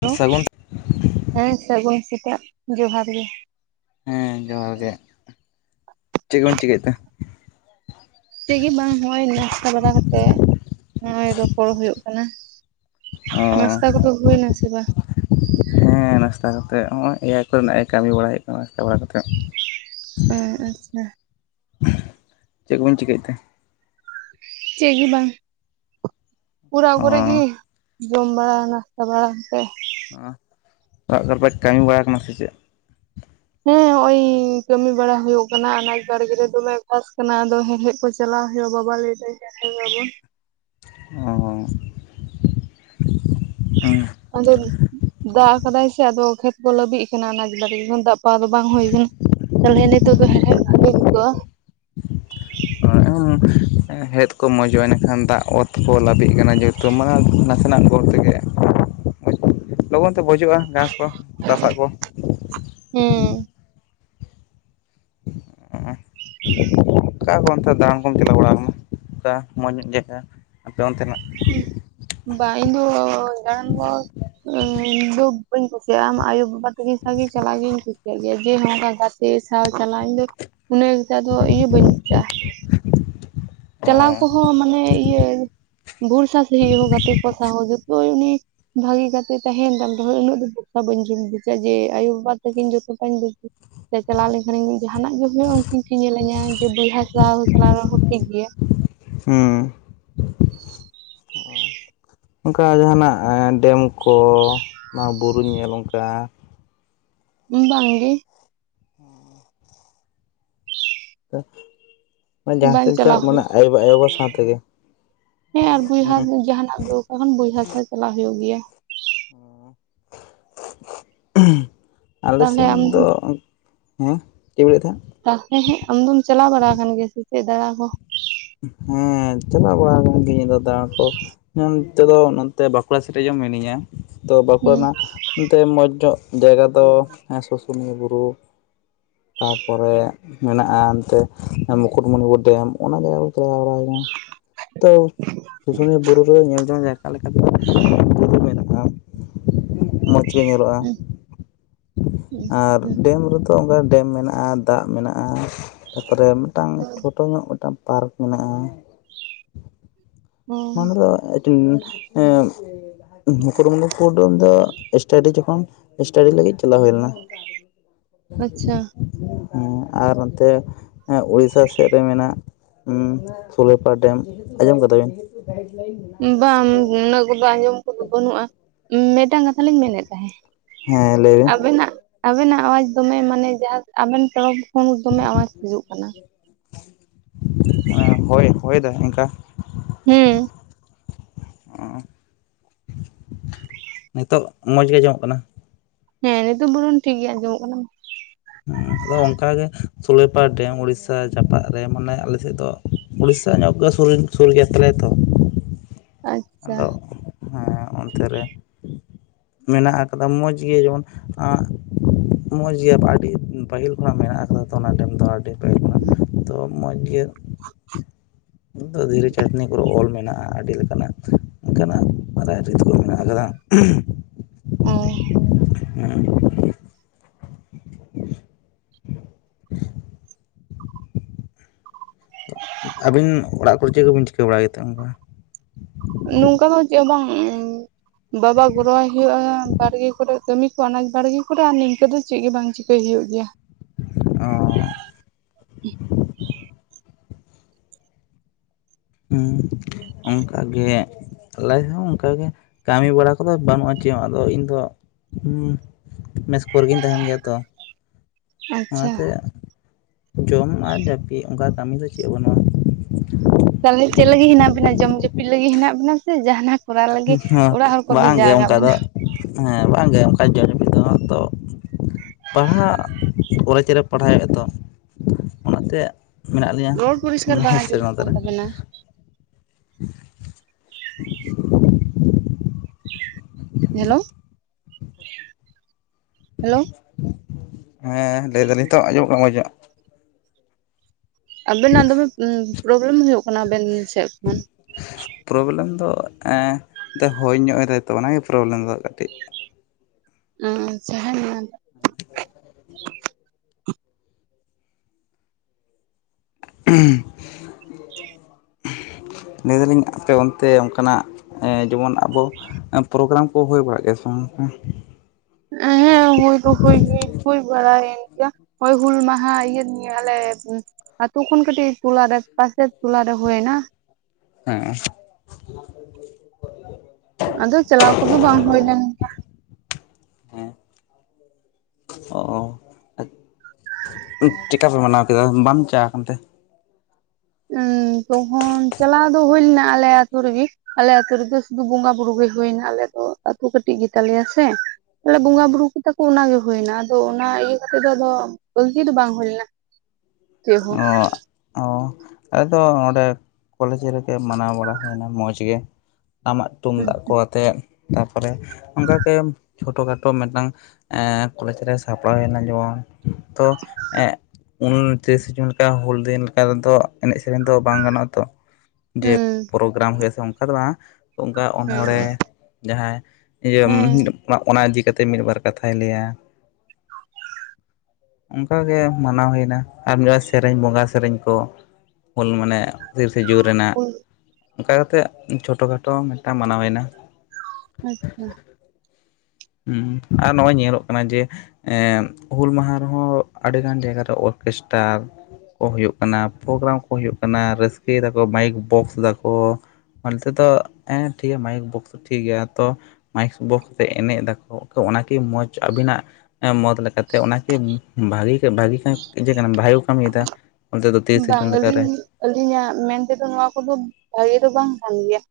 Hello, ᱥᱟᱹᱜᱩᱱ ᱦᱮᱸ ᱥᱟᱹᱜᱩᱱ ᱥᱮᱛᱟᱜ ᱡᱚᱦᱟᱨ ᱜᱮ᱾ ᱦᱮᱸ ᱡᱚᱦᱟᱨ ᱜᱮ, ᱪᱮᱫ ᱠᱚᱢ ᱪᱤᱠᱟᱹ ᱮᱫ ᱛᱮ? ᱪᱮᱜᱮ ᱵᱟᱝ ᱱᱚᱜ-ᱚᱭ ᱱᱟᱥᱛᱟ ᱵᱟᱲᱟ ᱠᱟᱛᱮᱜ ᱱᱚᱜᱚᱭ ᱨᱚᱯᱚᱲ ᱦᱩᱭᱩᱜ ᱠᱟᱱᱟ᱾ ᱚ, ᱱᱟᱥᱛᱟ ᱠᱚᱫᱚ ᱦᱩᱭᱱᱟ ᱥᱮ ᱵᱟᱝ ᱦᱮᱸ ᱱᱟᱥᱛᱟ ᱠᱟᱛᱮᱫ ᱦᱚᱸᱜᱼᱚᱭ ᱮ ᱟᱭ ᱠᱚᱨᱮᱱᱟᱜ ᱠᱟᱹᱢᱤ ᱵᱟᱲᱟᱭ ᱦᱩᱭᱩᱜ ᱠᱟᱱᱟ ᱱᱟᱥᱛᱟ ᱵᱟᱲᱟ ᱠᱟᱛᱮᱫ᱾ ᱚ, ᱟᱪᱪᱷᱟ᱾ ᱪᱮᱫ ᱠᱚ ᱵᱤᱱ ᱪᱤᱠᱟᱹᱭᱮᱫ ᱛᱮ? ᱪᱮᱫ ᱜᱮ ᱵᱟᱝ, ᱚᱲᱟᱣ ᱚ ᱠᱚᱨᱮ ᱜᱮ᱾ ᱡᱚᱢ ᱵᱟᱲᱟ ᱱᱟᱥᱛᱟ ᱵᱟᱲᱟ ᱠᱟᱛᱮ, ᱚ, ᱚᱲᱟᱜ ᱠᱚᱨᱮ ᱯᱮ ᱠᱟᱹᱢᱤ ᱵᱟᱲᱟᱜ ᱠᱟᱱᱟ ᱥᱮ ᱪᱮᱫ? ᱦᱮᱸ ᱦᱚᱸᱜ-ᱚᱭ ᱠᱟᱹᱢᱤ ᱵᱟᱲᱟ ᱦᱩᱭᱩᱜ ᱠᱟᱱᱟ ᱟᱱᱟᱡᱽ ᱵᱟᱲᱜᱮ ᱨᱮ ᱫᱚᱢᱮ ᱜᱷᱟᱥ ᱠᱟᱱᱟ ᱟᱫᱚ ᱦᱮᱲᱦᱮᱫ ᱠᱚ, ᱪᱟᱞᱟᱣ ᱦᱩᱭᱩᱜᱼᱟ ᱵᱟᱵᱟ ᱞᱮᱹᱭᱫᱟᱭ ᱦᱮᱲᱦᱮᱫᱟᱵᱚᱱ᱾ ᱚ, ᱟᱫᱚ, ᱫᱟᱜ ᱟᱠᱟᱫᱟᱭ ᱥᱮ ᱟᱫᱚ ᱠᱷᱮᱛ ᱠᱚ ᱞᱟᱹᱵᱤᱜ ᱠᱟᱱᱟ ᱚᱱᱟᱡ ᱵᱟᱲᱜᱮ ᱠᱚ ᱫᱟᱜ ᱯᱟᱣᱟ ᱫᱚ ᱵᱟᱝ ᱦᱩᱭ ᱟᱠᱟᱱᱟ᱾ ᱛᱟᱦᱚᱞᱮ ᱱᱤᱛᱚᱜ ᱫᱚ ᱦᱮᱲᱦᱮᱫ ᱵᱷᱟᱜᱤ ᱡᱩᱛᱩᱜᱼᱟ᱾ [unintelligible] ᱦᱮᱲᱦᱮᱫ ᱠᱚ ᱢᱚᱡᱚᱜᱼᱟ ᱮᱱᱮ ᱠᱷᱟᱱ ᱫᱟᱜ ᱚᱛ ᱠᱚ ᱞᱟᱹᱵᱤᱜ ᱠᱟᱱᱟ ᱡᱮᱦᱩᱛᱩ, ᱛᱳᱢᱟᱝ ᱱᱟᱥᱮᱱᱟᱜ ᱜᱚᱲ ᱛᱮᱜᱮ ᱞᱚᱜᱚᱱ ᱛᱮ ᱵᱚᱡᱚᱜᱼᱟ ᱜᱷᱟᱸᱥ ᱠᱚ ᱛᱟᱥᱟᱜ ᱠᱚ᱾ ᱦᱩᱸ, ᱚ, ᱚᱠᱟ ᱠᱚ ᱚᱱᱛᱮ ᱫᱟᱬᱟᱱ ᱠᱚᱢ ᱪᱟᱞᱟᱣ ᱵᱟᱲᱟᱣ ᱠᱟᱱᱟ ᱚᱠᱟ ᱢᱚᱡᱽ ᱧᱚᱜ ᱡᱟᱭᱜᱟ ᱟᱯᱮ ᱚᱱᱛᱮᱱᱟᱜ᱾ ᱦᱩᱸ, ᱵᱟᱝ ᱤᱧ ᱫᱚ ᱫᱟᱲᱟᱱ ᱫᱚ ᱫᱩ ᱵᱟᱹᱧ ᱠᱩᱥᱤᱭᱟᱜᱼᱟ ᱟᱢ ᱟᱭᱳ ᱵᱟᱵᱟ ᱩᱱᱠᱤᱱ ᱥᱟᱸᱶ ᱜᱮ ᱪᱟᱞᱟᱭ ᱜᱤᱧ ᱠᱩᱥᱤᱭᱟᱜ ᱜᱮᱭᱟ ᱡᱮ ᱱᱚᱝᱠᱟ ᱜᱟᱛᱮ ᱥᱟᱶ ᱪᱟᱞᱟᱣ ᱱᱟᱹᱝ᱾ ᱩᱱᱟᱹᱜ ᱮᱠᱴᱟ ᱫᱚ ᱤᱭᱟᱹ ᱵᱟᱹᱧ ᱵᱩᱡᱟ᱾ ᱚ ᱪᱟᱞᱟᱣ ᱠᱚᱦᱚᱸ ᱢᱟᱱᱮ ᱤᱭᱟᱹ ᱵᱷᱚᱨᱥᱟ ᱥᱟᱺᱦᱤᱡ ᱦᱚᱸ ᱜᱟᱛᱮ ᱠᱚ ᱥᱟᱶ ᱦᱚᱸ ᱡᱚᱛᱚᱭ ᱩᱱᱤ, ᱵᱷᱟᱹᱜᱤ ᱜᱟᱛᱮ ᱛᱟᱦᱮᱸᱱ ᱛᱟᱢ ᱨᱮᱦᱚᱸ ᱩᱱᱟᱹᱜ ᱫᱚ ᱵᱚᱨᱥᱟ ᱵᱟᱹᱧ ᱵᱩᱡᱟ ᱡᱮ ᱟᱭᱳ ᱵᱟᱵᱟ ᱛᱟᱹᱠᱤᱱ ᱡᱚᱛᱚ ᱴᱟᱧ ᱵᱩᱡᱠᱤᱱᱟ᱾ ᱥᱮ ᱪᱟᱞᱟᱣ ᱞᱮᱱ ᱠᱷᱟᱱᱤᱧ ᱡᱟᱦᱟᱸᱱᱟᱜ ᱜᱮ ᱦᱩᱭᱩᱜᱼᱟ ᱩᱱᱠᱤᱱ ᱠᱤᱱ ᱧᱮᱞᱤᱧᱟ ᱡᱮ ᱵᱚᱭᱦᱟ ᱥᱟᱶ ᱪᱟᱞᱟᱣ ᱨᱮᱦᱚᱸ ᱴᱷᱤᱠ ᱜᱮᱭᱟ᱾ ᱦᱩᱸ, ᱚᱱᱠᱟ ᱡᱟᱦᱟᱱᱟᱜ ᱰᱮᱢ ᱠᱚ ᱱᱚᱣᱟ ᱵᱩᱨᱩ ᱧᱮᱞ ᱚᱱᱠᱟ? ᱵᱟᱝ ᱜᱮ᱾ ᱛᱚ [unintelligible] ᱢᱟᱱᱮ ᱡᱟᱦᱟᱸ ᱵᱟᱝ ᱥᱮᱫ ᱮᱢ ᱪᱟ ᱪᱟᱞᱟᱣ ᱢᱟᱱᱮ ᱟᱭᱳ ᱼᱵᱟ ᱟᱭᱳᱼᱵᱟ ᱥᱟᱸᱶ ᱛᱮᱜᱮ᱾ ᱦᱮᱸ ᱟᱨ ᱵᱚᱭᱦᱟ ᱦᱩᱸ, ᱡᱟᱦᱟᱱᱟᱜ ᱫᱩᱠ ᱛᱚᱠᱷᱚᱱ ᱵᱚᱭᱦᱟ ᱥᱟᱶ ᱪᱟᱞᱟᱜ ᱦᱩᱭᱩᱜ ᱜᱮᱭᱟ᱾ [inaudible] ᱟᱞᱮ ᱛᱟᱦᱚᱞᱮ ᱥᱮᱫ ᱟᱢ ᱫᱚ, ᱦᱮᱸ ᱪᱮᱫ ᱵᱤᱱ ᱞᱟᱹᱭ ᱮᱫ ᱛᱟᱦᱮᱸᱫ? ᱛᱟᱦᱚᱞᱮ ᱦᱮᱸ ᱟᱢᱫᱚᱢ ᱪᱟᱞᱟᱣ ᱵᱟᱲᱟ ᱟᱠᱟᱱ ᱜᱮᱭᱟ ᱥᱮ ᱪᱮᱫ ᱫᱟᱬᱟ ᱠᱚ? ᱦᱮᱸ ᱪᱟᱞᱟᱣ ᱵᱟᱲᱟ ᱠᱟᱱ ᱜᱤᱭᱟᱹᱧ ᱤᱧᱫᱚ ᱫᱟᱬᱟ ᱠᱚ᱾ ᱦᱮᱸ ᱱᱤᱛᱚᱜ ᱫᱚ ᱱᱚᱛᱮ ᱵᱟᱸᱠᱩᱲᱟ ᱥᱮᱫ ᱨᱮ ᱡᱮ ᱢᱤᱱᱟᱹᱧᱟ ᱛᱚ ᱵᱟᱸᱠᱩᱲᱟ ᱦᱩᱸ ᱨᱮᱱᱟᱜᱼᱼ ᱮᱱᱛᱮ ᱢᱚᱡᱽ ᱧᱚᱜ ᱡᱟᱭᱜᱟ ᱫᱚ ᱥᱩᱥᱩᱱᱤᱭᱟᱹ ᱵᱩᱨᱩ ᱛᱟᱯᱚᱨᱮ ᱢᱮᱱᱟᱜᱼᱟ ᱚᱱᱛᱮ ᱢᱩᱠᱩᱴᱢᱩᱱᱤᱯᱩᱨ ᱰᱮᱢ ᱚᱱᱟ ᱡᱟᱭᱜᱟᱼᱼ [unintelligible] ᱛᱚ ᱥᱩᱥᱩᱱᱤᱭᱟᱹ ᱵᱩᱨᱩ ᱨᱮ ᱧᱮᱞ ᱡᱚᱝ ᱡᱟᱭᱜᱟ ᱞᱮᱠᱟ ᱫᱚ [unintelligible] ᱢᱚᱡᱽ ᱜᱮ ᱧᱮᱞᱚᱜᱼᱟ ᱦᱩᱸ ᱟᱨ ᱦᱩᱸ ᱰᱮᱢ ᱨᱮᱫᱚ ᱚᱱᱠᱟ ᱰᱮᱢ ᱢᱮᱱᱟᱜᱼᱟ ᱫᱟᱜ ᱢᱮᱱᱟᱜᱼᱟ᱾ ᱛᱟᱯᱚᱨᱮ ᱢᱤᱫᱴᱟᱝ ᱦᱩᱸ ᱪᱷᱳᱴᱚ ᱧᱚᱜ ᱢᱤᱫᱴᱟᱝ ᱯᱟᱨᱠ ᱢᱮᱱᱟᱜᱼᱟ᱾ ᱚ [unintelligible] ᱫᱚ ᱮᱸ ᱢᱩᱠᱩᱴᱢᱚᱱᱩᱱᱤ ᱯᱩᱨ ᱫᱚ ᱥᱴᱟᱰᱤ ᱡᱚᱠᱷᱚᱱ ᱥᱴᱟᱰᱤ ᱞᱟᱹᱜᱤᱫ ᱪᱟᱞᱟᱣ ᱦᱩᱭ ᱞᱮᱱᱟ᱾ ᱻ ᱟᱪᱪᱷᱟ ᱦᱮᱸ ᱟᱨ ᱚᱱᱛᱮ ᱩᱲᱤᱥᱟ ᱥᱮᱫ ᱨᱮ ᱢᱮᱱᱟᱜᱼᱼ ᱦᱩᱸ ᱥᱩᱞᱮᱯᱟᱨ ᱰᱮᱢ ᱟᱸᱡᱚᱢ ᱠᱟᱫᱟ ᱵᱤᱱ? ᱫᱚ ᱟᱸᱡᱚᱢ ᱠᱚᱫᱚ ᱵᱟᱹᱱᱩᱜᱼᱟ ᱢᱤᱫᱴᱟᱝ ᱠᱟᱛᱷᱟ ᱞᱤᱧ ᱢᱮᱱᱮᱫ ᱛᱟᱦᱮᱸᱫ? ᱦᱮᱸ ᱞᱟᱹᱭ ᱢᱮ? ᱟᱵᱮᱱᱟᱜ ᱟᱵᱮᱱᱟᱜ ᱟᱣᱟᱡᱽ ᱫᱚᱢᱮ ᱢᱟᱱᱮ ᱡᱟᱦᱟᱸ ᱟᱵᱮᱱ ᱛᱚᱨᱚᱯ ᱠᱷᱚᱱ ᱫᱚᱢᱮ ᱟᱣᱟᱡᱽ ᱦᱤᱡᱩᱜ ᱠᱟᱱᱟ᱾ ᱦᱳᱭ ᱦᱳᱭ ᱫᱟᱭ ᱚᱱᱠᱟ, ᱦᱮᱸ ᱱᱤᱛᱳᱜ ᱢᱚᱡᱽ ᱜᱮ ᱟᱸᱡᱚᱢᱚᱜ ᱠᱟᱱᱟ᱾ ᱦᱮᱸ ᱱᱤᱛᱚᱜ ᱵᱚᱨᱚᱱ ᱴᱷᱤᱠ ᱜᱮ ᱟᱸᱡᱚᱢᱚᱜ ᱠᱟᱱᱟ᱾ ᱦᱮᱸ ᱟᱫᱚ ᱚᱱᱠᱟ ᱜᱮ ᱥᱩᱞᱮᱯᱟᱨ ᱰᱮᱢ ᱩᱲᱤᱥᱟ ᱡᱟᱯᱟᱜ ᱨᱮ ᱢᱟᱱᱮ ᱟᱞᱮᱥᱮᱫ ᱫᱚ, ᱩᱲᱤᱥᱟ ᱧᱚᱜ ᱜᱮ ᱥᱩᱨ ᱜᱮᱭᱟ ᱛᱟᱞᱮ ᱛᱚ ᱟᱪᱪᱷᱟ ᱟᱫᱚ ᱦᱮᱸ ᱚᱱᱛᱮ ᱨᱮᱼᱼ ᱢᱮᱱᱟᱜ ᱟᱠᱟᱫᱟ ᱢᱚᱡᱽ ᱜᱮ ᱡᱮᱢᱚᱱ ᱟᱜᱼᱼ ᱢᱚᱡᱽ ᱜᱮᱭᱟ ᱟᱹᱰᱤ ᱯᱟᱹᱦᱤᱞ ᱠᱷᱚᱱᱟᱜ ᱢᱮᱱᱟᱜ ᱟᱠᱟᱫᱟ ᱛᱚ ᱚᱱᱟ ᱰᱮᱢ ᱫᱚ ᱟᱹᱰᱤᱼᱼ ᱢᱚᱡᱽ ᱜᱮ ᱫᱚ ᱫᱷᱤᱨᱤ ᱪᱟᱹᱴᱱᱤ ᱠᱚᱨᱮ ᱚᱞ ᱢᱮᱱᱟᱜᱼᱟ ᱟᱹᱰᱤ ᱞᱮᱠᱟᱱᱟᱜ ᱚᱱᱠᱟᱱᱟᱜ ᱨᱟᱭ ᱨᱤᱛ ᱠᱚ ᱢᱮᱱᱟᱜ ᱟᱠᱟᱫᱟ᱾ ᱦᱳᱭ [unintelligible] ᱟᱹᱵᱤᱱ ᱚᱲᱟᱜ ᱠᱚᱨᱮ ᱪᱮᱫ ᱠᱚᱵᱤᱱ ᱪᱤᱠᱟᱹ ᱵᱟᱲᱟᱭᱮᱫᱟ ᱚᱱᱠᱟ? ᱱᱚᱝᱠᱟ ᱫᱚ ᱪᱮᱫ ᱵᱟᱝ? ᱵᱟᱵᱟ ᱜᱨᱚᱦᱚᱭ ᱦᱩᱭᱩᱜᱳᱜᱼᱟ ᱵᱟᱲᱜᱮ ᱠᱚᱨᱮ ᱠᱟᱹᱢᱤ ᱠᱚ ᱟᱱᱟᱡ ᱵᱟᱲᱜᱮ ᱠᱚᱨᱮ ᱟᱨ ᱱᱤᱝᱠᱟᱹ ᱫᱚ ᱪᱮᱫ ᱜᱮ ᱵᱟᱝ ᱪᱤᱠᱠᱟᱼᱟ, ᱪᱤᱠᱹᱭ ᱦᱩᱭᱩᱜ ᱜᱮᱭᱟ᱾ ᱚᱸᱻ ᱦᱮᱸ ᱚᱱᱠᱟ ᱜᱮ ᱟᱞᱟᱭ ᱦᱚᱸ ᱚᱱᱠᱟᱜᱮ ᱠᱟᱹᱢᱤ ᱵᱟᱲᱟ ᱠᱚᱫᱚ ᱵᱟᱹᱱᱩᱜᱼᱟ ᱪᱮᱫ ᱟᱫᱚ ᱤᱧ ᱫᱚ ᱦᱮᱸ ᱢᱮᱥ ᱠᱚᱨᱮ ᱜᱤᱧ ᱛᱟᱦᱮᱱ ᱜᱮᱭᱟ ᱛᱚ ᱟᱪᱪᱷᱟ ᱚᱱᱟᱛᱮ ᱡᱚᱢ ᱟᱨ ᱡᱟᱹᱯᱤᱫ ᱚᱱᱠᱟ ᱠᱟᱹᱢᱤ ᱫᱚ ᱪᱮᱫ ᱵᱟᱹᱱᱩᱜᱼᱟ᱾ ᱛᱟᱦᱚᱞᱮ ᱪᱮᱫ ᱞᱟᱹᱜᱤᱫ ᱦᱮᱱᱟᱜ ᱵᱤᱱᱟ ᱡᱚᱢ ᱡᱟᱹᱯᱤᱫ ᱞᱟᱹᱜᱤᱫ ᱦᱮᱱᱟᱜ ᱵᱤᱱᱟ ᱥᱮ ᱡᱟᱦᱟᱱᱟᱜᱼᱼ ᱠᱚᱨᱟᱣ ᱞᱟᱹᱜᱤᱫ ᱵᱟᱹᱱᱩᱜᱼᱟ ᱚᱲᱟᱜ ᱦᱚᱲ ᱠᱚ ᱵᱷᱮᱡᱟ ᱵᱟᱝᱜᱮ ᱟᱠᱟᱫ ᱚᱱᱠᱟ ᱫᱚ ᱵᱮᱱᱟ᱾ ᱦᱮᱸ ᱵᱟᱝ ᱜᱮ ᱚᱱᱠᱟ ᱡᱚᱢ ᱫᱚ ᱛᱚᱼᱼ ᱯᱟᱲᱦᱟᱜ ᱠᱚᱞᱮᱡᱽ ᱨᱮ ᱯᱟᱲᱦᱟᱣ ᱦᱩᱭᱩᱜᱼᱟ ᱛᱚ ᱚᱱᱟᱛᱮ ᱢᱮᱱᱟᱜ ᱞᱤᱧᱼᱟ ᱨᱚᱲ ᱯᱚᱨᱤᱥᱠᱟᱨ ᱦᱮᱸ ᱥᱮ ᱟᱸᱡᱚᱢᱚᱜ ᱵᱟᱝ ᱠᱟᱱ ᱛᱟᱦᱚᱞᱮ ᱛᱟᱵᱮᱱᱟ [inaudible] ᱦᱮᱞᱳ ᱦᱮᱞᱳ ᱦᱮᱸ ᱞᱟᱹᱭ ᱫᱟᱞᱤᱧ ᱛᱚᱜ ᱟᱸᱡᱚᱢᱚᱜ ᱠᱟᱱᱟ ᱢᱚᱡ ᱧᱚᱜ ᱟᱵᱮᱱᱟᱜ ᱫᱚᱢᱮ ᱯᱨᱚᱵᱞᱮᱢ ᱦᱩᱭᱩᱜ ᱠᱟᱱᱟ ᱟᱵᱮᱱ ᱥᱮᱫ ᱠᱷᱚᱱ᱾ ᱯᱨᱚᱵᱞᱮᱢ ᱫᱚ ᱦᱳᱭ ᱧᱚᱜ ᱮᱫᱟᱭ ᱛᱚ ᱚᱱᱟᱜᱮ ᱯᱨᱚᱵᱞᱮᱢ ᱫᱚ ᱠᱟᱹᱴᱤᱡ᱾ ᱦᱮᱸ [inaudible] ᱞᱟᱹᱭᱫᱟᱞᱤᱧ ᱟᱯᱮ ᱚᱱᱛᱮ ᱚᱱᱠᱟᱱᱟᱜ ᱡᱮᱢᱚᱱ ᱟᱵᱚ ᱯᱨᱳᱜᱨᱟᱢ ᱠᱚ ᱦᱳᱭ ᱵᱟᱲᱟᱜ ᱜᱮᱭᱟ ᱥᱮ ᱵᱟᱝ ᱚᱱᱠᱟ ᱦᱮᱸ ᱦᱩᱭ ᱫᱚ ᱦᱩᱭ ᱵᱟᱲᱟᱭᱮᱱ ᱜᱮᱭᱟ ᱦᱳᱭ ᱦᱩᱞ ᱢᱟᱦᱟ ᱤᱭᱟᱹ ᱟᱞᱮ ᱟᱛᱩ ᱠᱷᱚᱱ ᱠᱟᱴᱤᱡ ᱴᱩᱞᱟᱨᱮ ᱯᱟᱥᱮᱨ ᱴᱩᱞᱟ ᱨᱮ ᱦᱳᱭ ᱮᱱᱟ ᱦᱮᱸ [inaudible] ᱟᱫᱳ ᱪᱟᱞᱟᱣ ᱠᱚᱫᱚ ᱵᱟᱝ ᱦᱩᱭ ᱞᱮᱱ ᱜᱮᱭᱟ᱾ ᱦᱮᱸ ᱚᱸ ᱪᱮᱫ ᱠᱟ ᱯᱮ ᱢᱟᱱᱟᱣ ᱠᱮᱫᱟ ᱵᱟᱢ ᱪᱟᱣ ᱟᱠᱟᱱᱛᱮ᱾ ᱩᱸ ᱛᱚᱠᱷᱚᱱ ᱪᱟᱞᱟᱣ ᱫᱚ ᱦᱳᱭ ᱞᱮᱱᱟ ᱟᱞᱮ ᱟᱛᱩ ᱨᱮᱜᱮ ᱟᱞᱮ ᱟᱹᱛᱩ ᱨᱮᱫᱚ ᱥᱩᱫᱩ ᱵᱚᱸᱜᱟ ᱵᱩᱨᱩ ᱜᱮ ᱦᱩᱭᱱᱟ ᱟᱞᱮ ᱫᱚᱛ ᱠᱟᱹᱴᱤᱡ ᱜᱮᱛᱟᱞᱮᱭᱟ ᱥᱮ ᱟᱞᱮ ᱵᱚᱸᱜᱟ ᱵᱩᱨᱩ ᱠᱮᱫᱟ ᱠᱚ ᱚᱱᱟᱜᱮ ᱦᱩᱭᱱᱟ ᱟᱫᱚ ᱚᱱᱟ ᱤᱭᱟᱹ ᱠᱟᱛᱮᱜ ᱫᱚ ᱟᱫᱚ ᱵᱟᱞᱛᱤ ᱫᱚ ᱵᱟᱝ ᱦᱩᱭ ᱞᱮᱱᱟ᱾ ᱪᱮᱫ ᱦᱚᱸ ᱚᱸ ᱚᱸ ᱟᱫᱚ ᱚᱸᱰᱮ ᱠᱚᱞᱮᱡᱽ ᱨᱮᱜᱮ ᱢᱟᱱᱟᱣ ᱵᱟᱲᱟ ᱦᱩᱭᱱᱟ ᱢᱚᱡᱽ ᱜᱮ ᱴᱟᱢᱟᱠ ᱛᱩᱢᱫᱟᱜ ᱠᱚ ᱟᱛᱮᱜ ᱛᱟᱯᱚᱨᱮ ᱚᱱᱠᱟᱜᱮ ᱪᱷᱳᱴᱳ ᱠᱷᱟᱴᱳ ᱢᱤᱫᱴᱟᱝ ᱠᱚᱞᱮᱡᱽ ᱨᱮ ᱥᱟᱯᱲᱟᱣᱱᱟ ᱡᱮᱢᱚᱱ ᱛᱳ ᱩᱱ ᱛᱤᱨᱤᱥ ᱡᱩᱱ ᱞᱮᱠᱟ ᱦᱩᱞ ᱫᱤᱱ ᱞᱮᱠᱟ ᱮᱱᱮᱡ ᱥᱮᱨᱮᱧ ᱫᱚ ᱵᱟᱝ ᱜᱟᱱᱚᱜᱼᱟ ᱛᱳ ᱡᱮ ᱦᱩᱸ ᱯᱚᱨᱚᱵᱽ ᱜᱨᱟᱢ ᱦᱩᱭᱩᱜ ᱟᱥᱮ ᱚᱱᱠᱟ ᱫᱚ ᱵᱟᱝ ᱚᱱᱠᱟ ᱚᱱᱚᱲᱦᱮᱸ ᱡᱟᱦᱟᱸᱭ ᱤᱭᱟᱹ ᱦᱮᱸ ᱚᱱᱟ ᱤᱫᱤ ᱠᱟᱛᱮᱫ ᱢᱤᱫ ᱵᱟᱨ ᱠᱟᱛᱷᱟᱭ ᱞᱟᱹᱭᱟ᱾ ᱚᱱᱠᱟᱜᱮ ᱢᱟᱱᱟᱣ ᱦᱩᱭᱱᱟ ᱟᱨ ᱢᱤᱫ ᱥᱮᱨᱮᱧ ᱵᱚᱸᱜᱟ ᱥᱮᱨᱮᱧ ᱠᱚ ᱦᱩᱞ ᱢᱟᱱᱮ ᱛᱤᱨᱤᱥᱮ ᱡᱩᱱ ᱨᱮᱱᱟᱜ ᱚᱱᱠᱟ ᱠᱟᱛᱮᱫ ᱪᱷᱳᱴᱳ ᱠᱷᱟᱴᱳ ᱢᱤᱫᱴᱟᱝ ᱢᱟᱱᱟᱣ ᱦᱩᱭ ᱮᱱᱟ᱾ ᱟᱪᱪᱷᱟ ᱦᱩᱸ ᱟᱨ ᱱᱚᱜᱼᱚᱭ ᱧᱮᱞᱚᱜ ᱠᱟᱱᱟ ᱡᱮ ᱮᱸ ᱦᱩᱞ ᱢᱟᱦᱟ ᱨᱮᱦᱚᱸ ᱟᱹᱰᱤᱜᱟᱱ ᱡᱟᱭᱜᱟᱨ ᱨᱮ ᱚᱨᱠᱮᱥᱴᱟᱨ। ᱠᱚ ᱦᱩᱭᱩᱜ ᱠᱟᱱᱟ ᱯᱨᱳᱜᱨᱟᱢ ᱠᱚ ᱦᱩᱭᱩᱜ ᱠᱟᱱᱟ᱾ ᱨᱟᱹᱥᱠᱟᱹᱭ ᱫᱟᱠᱚ ᱢᱟᱭᱤᱠ ᱵᱚᱠᱥ ᱫᱟᱠᱚ। ᱚᱱᱛᱮ ᱫᱚ ᱮᱸ ᱴᱷᱤᱠ ᱜᱮᱭᱟ ᱢᱟᱭᱤᱠ ᱵᱚᱠᱥ ᱴᱷᱤᱠ ᱜᱮᱭᱟ ᱛᱚ ᱢᱟᱭᱤᱠ ᱵᱚᱠᱥ ᱛᱮ ᱮᱱᱮᱡ ᱫᱟ ᱚᱱᱟᱠᱤ ᱢᱚᱡᱽ ᱟᱹᱵᱤᱱᱟᱜ ᱢᱚᱛ ᱞᱮᱠᱟᱛᱮ ᱚᱱᱟᱠᱤ ᱵᱷᱟᱹᱜᱤ ᱵᱷᱟᱹᱜᱤ ᱠᱟᱹᱢᱤ ᱤᱡᱟᱹ ᱠᱟᱱᱟᱢ ᱵᱷᱟᱜᱮ ᱠᱚ ᱠᱟᱹᱢᱤᱭᱮᱫᱟ ᱚᱱᱛᱮ ᱫᱚ ᱛᱤᱨᱤᱥᱮ ᱵᱟᱝ ᱡᱩᱱ ᱞᱮᱠᱟ ᱨᱮ? ᱟᱹᱞᱤᱧ ᱟᱹᱞᱤᱧᱟᱜ ᱢᱮᱱᱛᱮ ᱫᱚ ᱱᱚᱣᱟ ᱠᱚᱫᱚ ᱵᱷᱟᱜᱮ ᱫᱚ ᱵᱟᱝ ᱠᱟᱱ ᱜᱮᱭᱟ।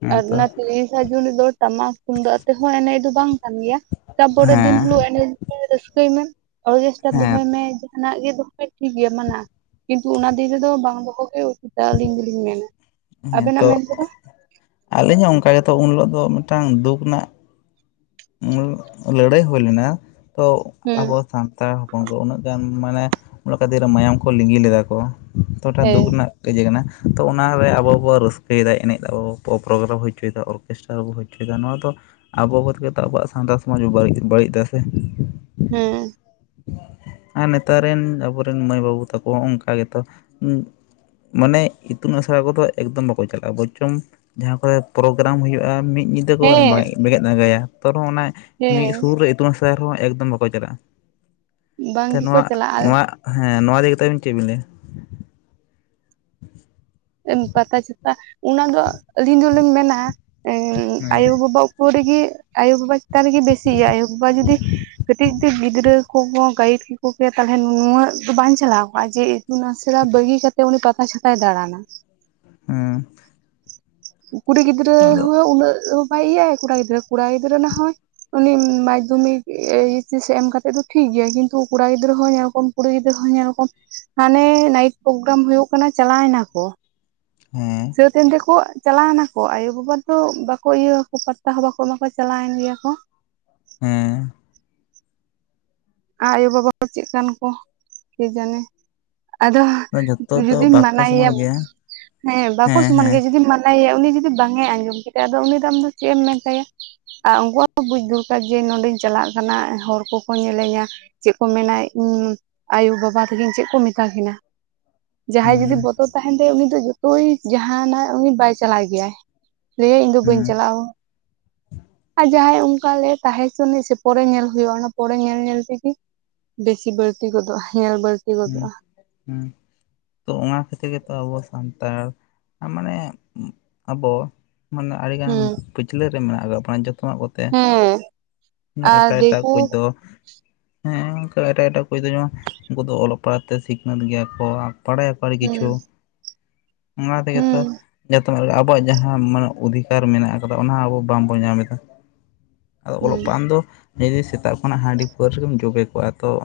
ᱦᱮᱸ ᱟᱨ ᱛᱚ ᱚᱱᱟ ᱛᱤᱨᱤᱥᱟ ᱡᱩᱱ ᱨᱮᱫᱚ ᱴᱟᱢᱟᱠ ᱛᱩᱢᱫᱟᱜ ᱟ ᱛᱮᱦᱚᱸ ᱮᱱᱮᱡ ᱫᱚ ᱵᱟᱝ ᱼᱼ ᱠᱟᱱ ᱜᱮᱭᱟ ᱛᱟᱨᱯᱚᱨᱮᱨ ᱫᱤᱱ ᱦᱮᱸ ᱦᱤᱞᱚᱜ ᱮᱱᱮᱡ ᱢᱮ ᱨᱟᱹᱥᱠᱟᱹᱭ ᱢᱮ ᱚᱨᱠᱮᱥᱴᱟᱨ ᱦᱮᱸ ᱫᱚᱦᱚᱭ ᱢᱮ। ᱡᱟᱦᱱᱟᱜ ᱜᱮ ᱫᱚᱦᱚᱭ ᱢᱮ ᱴᱷᱤᱠ ᱜᱮᱭᱟ ᱢᱟᱱᱟ ᱠᱤᱱᱛᱩ ᱚᱱᱟ ᱫᱤᱱ ᱨᱮᱫᱚ ᱵᱟᱝ ᱫᱚᱦᱚ ᱜᱮ ᱩᱥᱤᱛᱟ ᱟᱹᱞᱤᱧ ᱫᱚᱞᱤᱧ ᱢᱮᱱᱟ। ᱦᱮᱸ ᱟᱵᱮᱱᱟᱜ ᱛᱳ ᱢᱮᱱ ᱛᱮᱫᱚ ᱟᱹᱞᱤᱧ ᱦᱚᱸ ᱚᱱᱠᱟ ᱜᱮᱛᱚ ᱩᱱ ᱦᱤᱞᱚᱜ ᱫᱚ ᱢᱤᱫᱴᱟᱝ ᱫᱩᱠᱷ ᱨᱮᱱᱟᱜ ᱼᱼ ᱞᱟᱹᱲᱦᱟᱹᱭ ᱦᱩᱭ ᱞᱮᱱᱟ ᱛᱳ ᱦᱩᱸ ᱟᱵᱚ ᱥᱟᱱᱛᱟᱲ ᱦᱚᱯ [inaudible] ᱩᱱᱟᱹᱜ ᱜᱟᱱ ᱢᱟᱱᱮ ᱚᱱᱟ ᱠᱷᱛᱤᱨ ᱨᱮ ᱢᱟᱭᱟᱢ ᱠᱚ ᱞᱤᱸᱜᱤ ᱞᱮᱫᱟ ᱠᱚ᱾ ᱚᱛᱚᱴᱟ ᱦᱮᱸ ᱫᱩᱠᱷ ᱨᱮᱱᱟᱜ ᱼᱼ ᱡᱮ ᱠᱟᱱᱟ ᱛᱳ ᱚᱱᱟᱨᱮ ᱟᱵᱚᱵᱚ ᱨᱟᱹᱥᱠᱟᱹᱭᱮᱫᱟ ᱮᱱᱮᱡ ᱮᱫᱟᱵᱚ ᱯᱨᱳᱜᱨᱟᱢ ᱦᱩᱭ ᱦᱚᱪᱚᱭᱮᱫᱟ ᱵᱚ ᱠᱮᱥᱴᱟᱨ ᱵᱚ ᱦᱩᱭ ᱪᱚᱭᱮᱫᱟ ᱱᱚᱣᱟ ᱫᱚ ᱟᱵᱚ ᱟᱵᱚ ᱛᱮᱜᱮ ᱛᱳ ᱟᱵᱚᱣᱟᱜ ᱥᱟᱱᱛᱟᱲ ᱥᱚᱢᱟᱡᱽ ᱵᱚ ᱵᱟᱹᱲᱤᱡ ᱵᱟᱹᱲᱤᱡ ᱮᱫᱟ ᱥᱮ? ᱦᱮᱸ ᱟᱨ ᱱᱮᱛᱟᱨ ᱨᱮᱱ ᱟᱵᱚ ᱨᱮᱱ ᱢᱟᱹᱭ ᱵᱟᱹᱵᱩ ᱛᱟᱠᱚ ᱚᱱᱠᱟ ᱜᱮᱛᱚ ᱩᱸ ᱼᱼ ᱢᱟᱱᱮ ᱤᱛᱩᱱ ᱟᱥᱲᱟ ᱠᱚᱫᱚ ᱮᱠᱫᱚᱢ ᱵᱟᱠᱚ ᱪᱟᱞᱟᱜᱼᱟ᱾ ᱵᱚᱨᱪᱚᱱ ᱼᱼ ᱡᱟᱦᱟᱸ ᱠᱚᱨᱮ ᱯᱨᱳᱜᱨᱟᱢ ᱦᱩᱭᱩᱜᱼᱟ ᱢᱤᱫ ᱧᱤ ᱛᱮᱠᱚ ᱦᱮᱸ [unintelligible] ᱵᱮᱸᱜᱮᱫ ᱟᱸᱜᱟᱭᱟ᱾ ᱛᱚ ᱨᱮᱦᱚᱸ ᱚᱱᱟ ᱢᱤᱫ ᱦᱮᱸ ᱥᱩᱨ ᱨᱮ ᱤᱛᱩᱱ ᱟᱥᱲᱟ ᱨᱮᱦᱚᱸ ᱮᱠᱫᱚᱢ ᱵᱟᱠᱚ ᱪᱟᱞᱟᱜᱼᱟ। ᱵᱟᱝ ᱛᱮ ᱜᱮᱠᱚ ᱱᱚᱣᱟ, ᱪᱟᱞᱟᱜᱼᱟ ᱱᱚᱣᱟ ᱦᱮᱸ ᱱᱚᱣᱟ ᱤᱫᱤ ᱠᱟᱛᱮ ᱟᱵᱤᱱ ᱪᱮᱫ ᱵᱤᱱ ᱞᱟᱹᱭᱟ? ᱮᱢ ᱯᱟᱛᱟ ᱪᱷᱟᱛᱟ ᱚᱱᱟ ᱫᱚ ᱟᱹᱞᱤᱧ ᱫᱚᱞᱤᱧ ᱢᱮᱱᱟ ᱮᱸ ᱦᱮᱸ ᱟᱭᱳ ᱵᱟᱵᱟ ᱼᱼ [unintelligible] ᱨᱮᱜᱮ ᱟᱭᱳ ᱵᱟᱵᱟ ᱪᱮᱛᱟᱱ ᱨᱮᱜᱮ ᱵᱮᱥᱤᱜᱼᱟ᱾ ᱟᱭᱳ ᱵᱟᱵᱟ ᱡᱩᱫᱤ ᱼᱼ ᱠᱟᱹᱴᱤᱡ ᱛᱮ ᱜᱤᱫᱽᱨᱟᱹ ᱠᱚᱠᱚ ᱜᱟᱹᱭᱤᱰ ᱠᱮᱠᱚ ᱜᱮᱭᱟ ᱛᱟᱞᱦᱮ ᱱᱩᱱᱟᱹᱜ ᱫᱚ ᱵᱟᱝ ᱪᱟᱞᱟᱣ ᱠᱚᱜᱼᱟ ᱡᱮ ᱼᱼ ᱛᱩᱱ ᱟᱥᱲᱟ ᱵᱟᱹᱜᱤ ᱠᱟᱛᱮ ᱩᱱᱤ ᱯᱟᱛᱟ ᱪᱷᱟᱛᱟᱭ ᱫᱟᱬᱟᱱᱟ। ᱦᱮᱸ ᱠᱩᱲᱤ ᱜᱤᱫᱽᱨᱟᱹ ᱼᱼ ᱟᱫᱚ ᱩᱱᱟᱹᱜ ᱦᱚᱸ ᱵᱟᱭ ᱤᱭᱟᱹ ᱠᱚᱲᱟ ᱜᱤᱫᱽᱨᱟᱹ ᱠᱚᱲᱟ ᱜᱤᱫᱽᱨᱟᱹ ᱱᱟᱦᱚᱭ ᱼᱼ ᱩᱱᱤ ᱢᱟᱫᱽᱫᱷᱚᱢᱤᱠ ᱮᱭᱤᱪᱮᱥ ᱮᱢ ᱠᱟᱛᱮᱫ ᱫᱚ ᱴᱷᱤᱠ ᱜᱮᱭᱟ, ᱠᱤᱱᱛᱩ ᱠᱚᱲᱟ ᱜᱤᱫᱽᱨᱟᱹ ᱦᱚᱸ ᱧᱮᱞᱠᱚᱢ ᱼᱼ ᱠᱩᱲᱤ ᱜᱤᱫᱽᱨᱟᱹ ᱦᱚᱸ ᱧᱮᱞᱚᱠᱚᱢ᱾ ᱦᱟᱱᱮᱻ ᱱᱟᱭᱤᱴ ᱯᱨᱳᱜᱨᱟᱢ ᱦᱩᱭᱩᱜ ᱠᱟᱱᱟ ᱪᱟᱞᱟᱭ ᱱᱟ ᱠᱚ। ᱦᱮᱸ ᱥᱟᱹᱛ ᱮᱱ ᱛᱮᱠᱚ ᱪᱟᱞᱟᱣ ᱱᱟᱠᱚ ᱟᱭᱳᱵᱟᱵᱟ ᱫᱚ ᱵᱟᱠᱚ ᱤᱭᱟᱹ ᱟᱠᱚ ᱯᱟᱛᱛᱟ ᱦᱚᱸ ᱵᱟᱠᱚ ᱮᱢᱟ ᱠᱚᱣᱟ ᱪᱟᱞᱟᱣᱮᱱ ᱜᱮᱭᱟ ᱠᱚ। ᱦᱮᱸ᱾ ᱟᱨ ᱟᱭᱳᱼᱵᱟᱵᱟ ᱪᱮᱫᱠᱟᱱ ᱠᱚ, ᱠᱮ ᱡᱟᱱᱮ? ᱟᱫᱚ ᱡᱷᱚᱛᱚ ᱫᱚ ᱡᱩᱫᱤᱢ ᱵᱟᱠᱚ ᱢᱟᱱᱟᱭ ᱭᱟ, ᱥᱚᱢᱟᱱ ᱜᱮᱭᱟ ᱦᱮᱸ ᱵᱟᱠᱚ ᱥᱚᱢᱟᱱ ᱜᱮᱭᱟ ᱡᱩᱫᱤᱢ ᱢᱟᱱᱟᱣ [unintelligible] ᱢᱟᱱᱟᱭ ᱭᱟ ᱩᱱᱤ ᱡᱩᱫᱤ ᱵᱟᱝᱮ ᱟᱸᱡᱚᱢ ᱠᱮᱫᱟ ᱟᱫᱚ ᱩᱱᱤ ᱫᱚ ᱟᱢᱫᱚ ᱪᱮᱫ ᱮᱢ ᱢᱮᱛᱟᱭᱟ? ᱟᱨ ᱩᱱᱠᱩᱣᱟᱜ ᱦᱚᱸ ᱵᱩᱡᱽ ᱫᱚᱨᱠᱟᱨ ᱡᱮ, ᱱᱚᱰᱮᱧ ᱪᱟᱞᱟᱜ ᱠᱟᱱᱟ ᱦᱚᱲ ᱠᱚᱠᱚ ᱧᱮᱞᱮᱧᱟ। ᱪᱮᱫ ᱠᱚ ᱢᱮᱱᱟ ᱤᱧ ᱟᱭᱳᱼᱵᱟᱵᱟ ᱛᱟᱹᱠᱤᱱ ᱪᱮᱫ ᱠᱚ ᱢᱮᱛᱟ ᱠᱤᱱᱟᱹ? ᱡᱟᱦᱟᱸᱭ ᱡᱩᱫᱤ ᱦᱩᱸ ᱵᱚᱛᱚᱨ ᱛᱟᱦᱮᱱ ᱛᱟᱭᱟ, ᱩᱱᱤ ᱫᱚ ᱡᱚᱛᱚᱭ ᱡᱟᱦᱱᱟᱜ ᱩᱱᱤ ᱵᱟᱭ ᱪᱟᱞᱟᱭ ᱜᱮᱭᱟᱭ। ᱞᱟᱹᱭᱟᱭ ᱤᱧᱫᱚ ᱵᱟᱹᱧ ᱦᱩᱸ ᱪᱟᱞᱟᱜᱼᱟ ᱳ। ᱟᱨ ᱡᱟᱦᱟᱸᱭ ᱚᱱᱠᱟ ᱞᱮ ᱛᱟᱦᱮᱸ ᱪᱚᱱᱤᱡ ᱥᱮ, ᱯᱚᱨᱮ ᱧᱮᱞ ᱦᱩᱭᱩᱜᱼᱟ᱾ ᱚᱱᱟ ᱯᱚᱨᱮ ᱧᱮᱞ ᱧᱮᱞ ᱛᱮᱜᱮ ᱼᱼ ᱵᱮᱥᱤ ᱵᱟᱹᱲᱛᱤ ᱜᱚᱫᱚᱜᱼᱟ, ᱧᱮᱞ ᱵᱟᱹᱲ ᱦᱮᱸ ᱦᱮᱸ᱾ ᱛᱚ ᱚᱱᱟ ᱠᱷᱟᱹᱛᱤᱨ ᱜᱮᱛᱚ ᱟᱵᱚ ᱥᱟᱱᱛᱟᱲ, ᱟᱨ ᱢᱟᱱᱮ ᱟᱵᱚ᱾ ᱢᱟᱱᱮ ᱟᱹᱰᱤ ᱜᱟᱱ ᱦᱮᱸ ᱯᱟᱹᱪᱷᱞᱟᱹ ᱨᱮ ᱢᱮᱱᱟᱜ ᱠᱟᱜ ᱵᱚᱱᱟ ᱡᱚᱛᱚ ᱣᱟᱜ ᱵᱚ ᱛᱮ, ᱦᱮᱸ ᱢᱟᱱᱮ ᱟᱨ ᱮᱴᱟᱜ ᱮᱴᱟ ᱫᱤᱠᱩ ᱠᱷᱚᱡ [unintelligible] ᱫᱚ। ᱦᱮᱸ ᱚᱱᱠᱟ ᱮᱴᱟᱜ ᱮᱴᱟᱜ ᱠᱩᱡ ᱫᱚ ᱡᱮᱢᱚᱱ ᱩᱱᱠᱩ ᱫᱚ ᱚᱞᱚᱜ ᱯᱟᱲᱦᱟᱜ ᱛᱮ ᱥᱤᱠᱷᱱᱟᱹᱛ ᱜᱮᱭᱟ ᱠᱚ ᱵᱟᱲᱟᱭᱟ ᱟᱹᱰᱤ ᱦᱩᱸ ᱠᱤᱪᱷᱩ, ᱚᱱᱟ ᱛᱮᱜᱮ ᱛᱚ ᱦᱩᱸ ᱡᱟ ᱛᱟᱦᱚᱞᱮ ᱟᱵᱚᱣᱟᱜ ᱡᱟᱦᱟᱸ ᱢᱟᱱᱮ ᱚᱫᱷᱤᱠᱟᱨ ᱢᱮᱱᱟᱜ ᱟᱠᱟᱫᱟ, ᱚᱱᱟ ᱟᱵᱚ ᱵᱟᱝᱵᱚᱱ ᱧᱟᱢ ᱮᱫᱟ। ᱟᱫᱚ ᱦᱩᱸ ᱚᱞᱚᱜ ᱯᱟᱱ [unintelligible] ᱫᱚ ᱡᱩᱫᱤ ᱥᱮᱛᱟᱜ ᱠᱷᱚᱱᱟᱜ ᱦᱟᱺᱰᱤ ᱯᱟᱹᱣᱨᱟ ᱨᱮᱜᱮᱢ ᱡᱚᱵᱮ ᱠᱚᱜᱼᱟ ᱛᱚ ᱼᱼ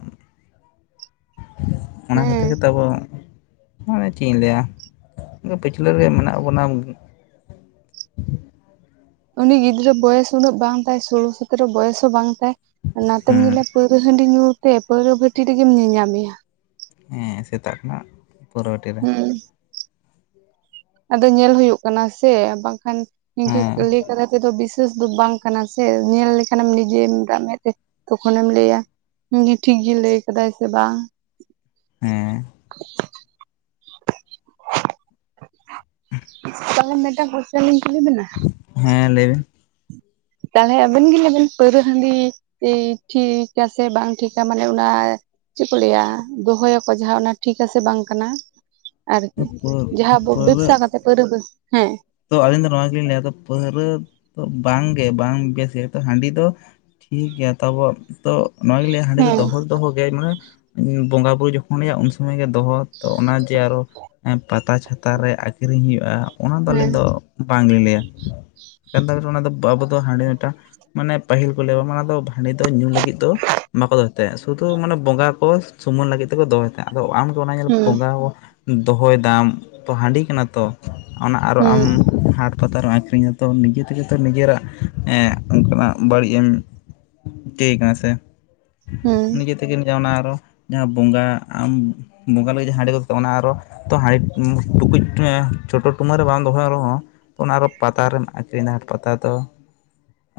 ᱚᱱᱟ ᱦᱮᱸ ᱠᱷᱟᱹᱛᱤᱨ ᱜᱮᱛᱚ ᱟᱵᱚ ᱢᱟᱱᱮ ᱪᱮᱫ ᱤᱧ ᱞᱟᱹᱭᱟ, ᱯᱤᱪᱷᱞᱟᱹ ᱨᱮᱜᱮ ᱢᱮᱱᱟᱜ ᱵᱚᱱᱟ ᱩᱱᱤ ᱜᱤᱫᱽᱨᱟᱹ ᱵᱚᱭᱮᱥ ᱩᱱᱟᱹᱜ ᱵᱟᱝ ᱛᱟᱭ ᱥᱚᱞᱳ ᱥᱟᱛᱨᱚ ᱵᱚᱭᱮᱥ ᱦᱚᱸ ᱵᱟᱝ ᱛᱟᱭ ᱚᱱᱟᱛᱮᱢ ᱦᱮᱸ ᱧᱮᱞᱟ ᱯᱟᱹᱣᱨᱟᱹ ᱦᱟᱺᱰᱤ ᱧᱩ ᱛᱮ ᱯᱟᱹᱣᱨᱟᱹ ᱵᱷᱟᱹᱴᱤ ᱨᱮᱜᱮᱢ ᱧᱮᱧᱟᱢᱮᱭᱟ᱾ ᱦᱮᱸ ᱥᱮᱛᱟᱜ ᱠᱷᱚᱱ ᱯᱟᱹᱣᱨᱟᱹ ᱴᱤ ᱨᱮ᱾ ᱦᱩᱸ ᱟᱫᱚ ᱧᱮᱞ ᱦᱩᱭᱩᱜ ᱠᱟᱱᱟ ᱥᱮ, ᱵᱟᱝᱠᱷᱟᱱ ᱱᱤᱝᱠᱟᱹ ᱦᱮᱸ ᱞᱟᱹᱭ ᱠᱟᱛᱟ ᱠᱚᱫᱚ ᱵᱮᱥᱤ [unintelligible] ᱫᱚ ᱵᱟᱝ ᱠᱟᱱᱟ ᱥᱮ ᱧᱮᱞ ᱞᱮᱠᱷᱟᱱᱮᱢ ᱱᱤᱡᱮᱢ ᱨᱟᱜ ᱢᱮᱫ ᱛᱮ ᱛᱚᱠᱷᱚᱱᱮᱢ ᱞᱟᱹᱭᱟ ᱤᱧ ᱜᱮ ᱴᱷᱤᱠ ᱜᱮ ᱞᱟᱹᱭ ᱟᱠᱟᱫᱟᱭ ᱥᱮ ᱵᱟᱝ ᱦᱮᱸ᱾ ᱛᱟᱦᱚᱞᱮ ᱢᱤᱫᱴᱟᱝ ᱠᱳᱥᱪᱮᱱ ᱞᱤᱧ ᱠᱩᱞᱤ ᱵᱮᱱᱟ? ᱦᱮᱸ, ᱞᱟᱹᱭ ᱵᱮᱱ ᱾ ᱛᱟᱦᱚᱞᱮ, ᱟᱵᱮᱱ ᱜᱮ, ᱞᱟᱹᱭ ᱵᱮᱱ ᱯᱟᱹᱣᱨᱟᱹ ᱦᱟᱺᱰᱤ ᱤ ᱴᱷᱤᱼᱠ ᱟᱥᱮ ᱵᱟᱝ ᱴᱷᱤᱠᱟ? ᱢᱟᱱᱮ ᱚᱱᱟ ᱪᱮᱫ ᱠᱚ ᱞᱟᱹᱭᱟ ᱾ ᱫᱚᱦᱚ ᱭᱟᱠᱚ ᱡᱟᱦᱟ, ᱸ ᱚᱱᱟ ᱴᱷᱤᱠ ᱟᱥᱮ, ᱵᱟᱝ ᱠᱟᱱᱟ ᱾ ᱟᱨᱠᱤ, ᱡᱟᱦᱟᱸᱵᱚ, ᱯᱟᱹᱣᱨᱟᱹ ᱵᱮᱵᱥᱟ ᱠᱟᱛᱮ ᱯᱟᱣᱨᱟᱹ [unintelligible] ᱦᱮᱸ ᱛᱚ, ᱟᱹᱞᱤᱧ ᱫᱚ, ᱱᱚᱣᱟ ᱜᱮᱞᱤᱧ ᱞᱟᱹᱭᱟ, ᱯᱟᱹᱣᱨᱟᱹ ᱫᱚ, ᱵᱟᱝ ᱜᱮ, ᱵᱟᱝ ᱵᱮᱥ ᱜᱮ ᱛᱚ, ᱦᱟᱺᱰᱤ ᱫᱚ ᱴᱷᱤᱠ ᱜᱮᱭᱟ, ᱛᱟᱵᱚ ᱾ ᱛᱚ, ᱱᱚᱣᱟᱜᱮᱧ ᱞᱟᱹᱭᱟ, ᱦᱟᱺᱰᱤ ᱫᱚ, ᱦᱮᱸ ᱫᱚᱦᱚ ᱫᱚ, ᱫᱚᱦᱚ ᱜᱮ, ᱢᱟᱱᱮ ᱵᱚᱸᱜᱟ ᱵᱩᱨᱩ ᱡᱚᱠᱷᱚᱱᱼᱭᱟᱜ, ᱩᱱ ᱥᱚᱢᱚᱭ ᱜᱮ, ᱫᱚᱦᱚ ᱛᱚ, ᱚᱱᱟ ᱡᱮ ᱟᱨᱚ ᱮᱸᱼ ᱯᱟᱛᱟ ᱪᱷᱟᱛᱟ ᱨᱮ, ᱟᱠᱷᱨᱤᱧ ᱦᱩᱭᱩᱜᱼᱟ ᱾ ᱚᱱᱟ ᱫᱚ ᱟᱹᱞᱤᱧ ᱦᱮᱸ ᱫᱚ, ᱵᱟᱝᱞᱤᱧ ᱞᱟᱹᱭᱟ ᱾ ᱠᱟᱱ ᱛᱟᱵᱤᱱ ᱚᱱᱟ ᱫᱚ, ᱟᱵᱚ ᱫᱚ, ᱦᱟᱺᱰᱤ ᱢᱤᱫᱴᱟᱝ, ᱢᱟᱱᱮ, ᱯᱟᱹᱦᱤᱞ ᱠᱚ, ᱞᱟᱹᱭᱟ, ᱚᱱᱟ ᱫᱚ ᱦᱟᱺᱰᱤ ᱫᱚ, ᱧᱩ ᱞᱟᱹᱜᱤᱫ ᱫᱚ, ᱵᱟᱠᱚ ᱫᱚᱦᱚᱭ ᱛᱟᱦᱮᱸ, ᱥᱩᱫᱷᱩ ᱢᱟᱱᱮ, ᱵᱚᱸᱜᱟ ᱠᱚ, ᱥᱩᱢᱩᱱ ᱞᱟᱹᱜᱤᱫ ᱛᱮᱠᱚ, ᱫᱚᱦᱚᱭ ᱾ ᱟᱫᱚ ᱟᱢ ᱫᱚ, ᱚᱱᱟ ᱧᱮᱞ ᱦᱩᱸ ᱵᱚᱸᱜᱟᱼᱣᱟ ᱫᱚᱦᱚ ᱮᱫᱟᱢ ᱛᱚ, ᱦᱟᱺᱰᱤ ᱠᱟᱱᱟ ᱛᱚ ᱾ ᱟᱨᱚ, ᱦᱩᱸ ᱟᱢ ᱦᱟᱴ ᱯᱟᱛᱟ ᱨᱮᱢ ᱟᱹᱠᱷᱨᱤᱧᱟ ᱛᱚ, ᱱᱤᱡᱮ ᱛᱮᱜᱮ ᱛᱚ, ᱱᱤᱡᱮᱨᱟᱜ, ᱮᱸᱜᱼ ᱚᱱᱠᱟᱱᱟᱜ ᱵᱟᱹᱲᱤᱡ ᱮᱢ ᱴᱤᱠᱟ. ᱭ ᱠᱟᱱᱟ ᱥᱮ? ᱦᱩᱸ ᱱᱤᱡᱮ ᱛᱮ ᱛᱮᱜᱮᱱ ᱡᱟ, ᱚᱱᱟ ᱟᱨᱚ, ᱡᱟᱦᱟᱸ ᱵᱚᱸᱜᱟ ᱟᱢ ᱵᱚᱸᱜᱟ ᱞᱟᱹᱜᱤᱫ ᱡᱟᱦᱟ ᱦᱟᱺᱰᱤ ᱫᱚᱨᱠᱟᱨ, ᱚᱱᱟ ᱟᱨᱚ, ᱛᱚ, ᱦᱟᱺᱰᱤ ᱴᱩᱠᱩᱡ ᱟᱸ ᱪᱚᱰᱚᱨ ᱴᱩᱢᱟᱹ ᱨᱮ ᱵᱟᱢ ᱫᱚᱦᱚᱭ ᱨᱮᱦᱚᱸ ᱛᱚ, ᱚᱱᱟ ᱟᱨᱚ ᱯᱟᱛᱟ ᱨᱮᱢ, ᱟᱹᱠᱷᱨᱤᱧᱟ ᱾ᱦᱟᱴ ᱯᱟᱛᱟ ᱫᱚ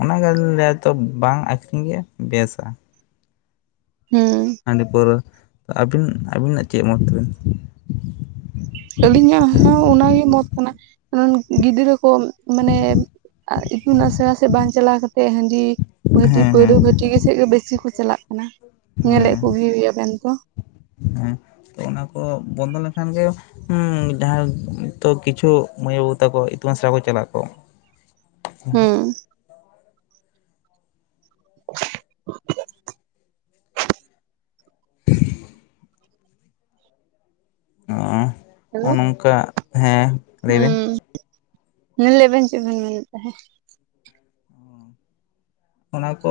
ᱚᱱᱟ ᱜᱮ ᱟᱞᱤᱧ ᱞᱟᱭᱟ, ᱛᱚ, ᱵᱟᱝ ᱟᱠᱷᱨᱤᱧ ᱜᱮ ᱵᱮᱥᱟ ᱾ ᱦᱩᱸᱻ ᱾ ᱦᱟᱺᱰᱤ ᱯᱟᱹᱣᱨᱟᱹ, ᱟᱹᱵᱤᱱ, ᱟᱹᱵᱤᱱᱟᱜ ᱪᱮᱫ ᱢᱚᱛ ᱛᱮᱵᱤᱱ? ᱟᱹᱞᱤᱧᱟᱜ ᱦᱚᱸ, ᱚᱱᱟ ᱜᱮ ᱢᱚᱛ ᱠᱟᱱᱟ, ᱜᱤᱫᱽᱨᱟᱹ ᱠᱚ, ᱢᱟᱱᱮ, ᱤᱛᱩᱱ ᱟᱥᱲᱟ ᱥᱮᱫ, ᱵᱟᱝ ᱪᱟᱞᱟᱣ ᱠᱟᱛᱮᱫ ᱦᱟᱺᱰᱤ, ᱵᱷᱟᱹᱴᱤ, ᱦᱮᱸ ᱦᱮᱸ ᱯᱟᱹᱣᱨᱟᱹ ᱵᱷᱟᱹᱴᱤ ᱜᱮ, ᱥᱮᱫ ᱜᱮ ᱵᱮᱥᱤ ᱠᱚ, ᱪᱟᱞᱟᱜ ᱠᱟᱱᱟ ᱾ ᱧᱮᱞ ᱮᱫ ᱦᱮᱸ ᱠᱚ, ᱜᱮᱭᱟ ᱵᱮᱱ ᱛᱚ ᱾ ᱦᱮᱸ, ᱛᱚ, ᱚᱱᱟ ᱠᱚ, ᱵᱚᱱᱫᱚ ᱞᱮᱠᱷᱟᱱ ᱜᱮ, ᱦᱩᱸᱻ, ᱡᱟᱦᱟᱸᱭ ᱛᱚ ᱠᱤᱪᱷᱩ, ᱢᱟᱹᱭ ᱵᱟᱹᱵᱩ ᱛᱟᱠᱚ, ᱤᱛᱩᱱ ᱟᱥᱲᱟ ᱠᱚ, ᱪᱟᱞᱟᱜ ᱠᱚᱜ ᱾ ᱦᱩᱸᱻ ᱾ [unintelligible] ᱚᱸᱨ-ᱲ, ᱚᱱᱚᱝᱠᱟ ᱦᱮᱸ ᱾ ᱩᱼᱳᱸᱻ ᱞᱟᱹᱭ ᱞᱮᱵᱮᱱ, ᱪᱮᱫ ᱵᱮᱱ ᱢᱮᱱᱮᱫ ᱛᱟᱦᱮᱸ? ᱚᱱᱟ ᱠᱚ,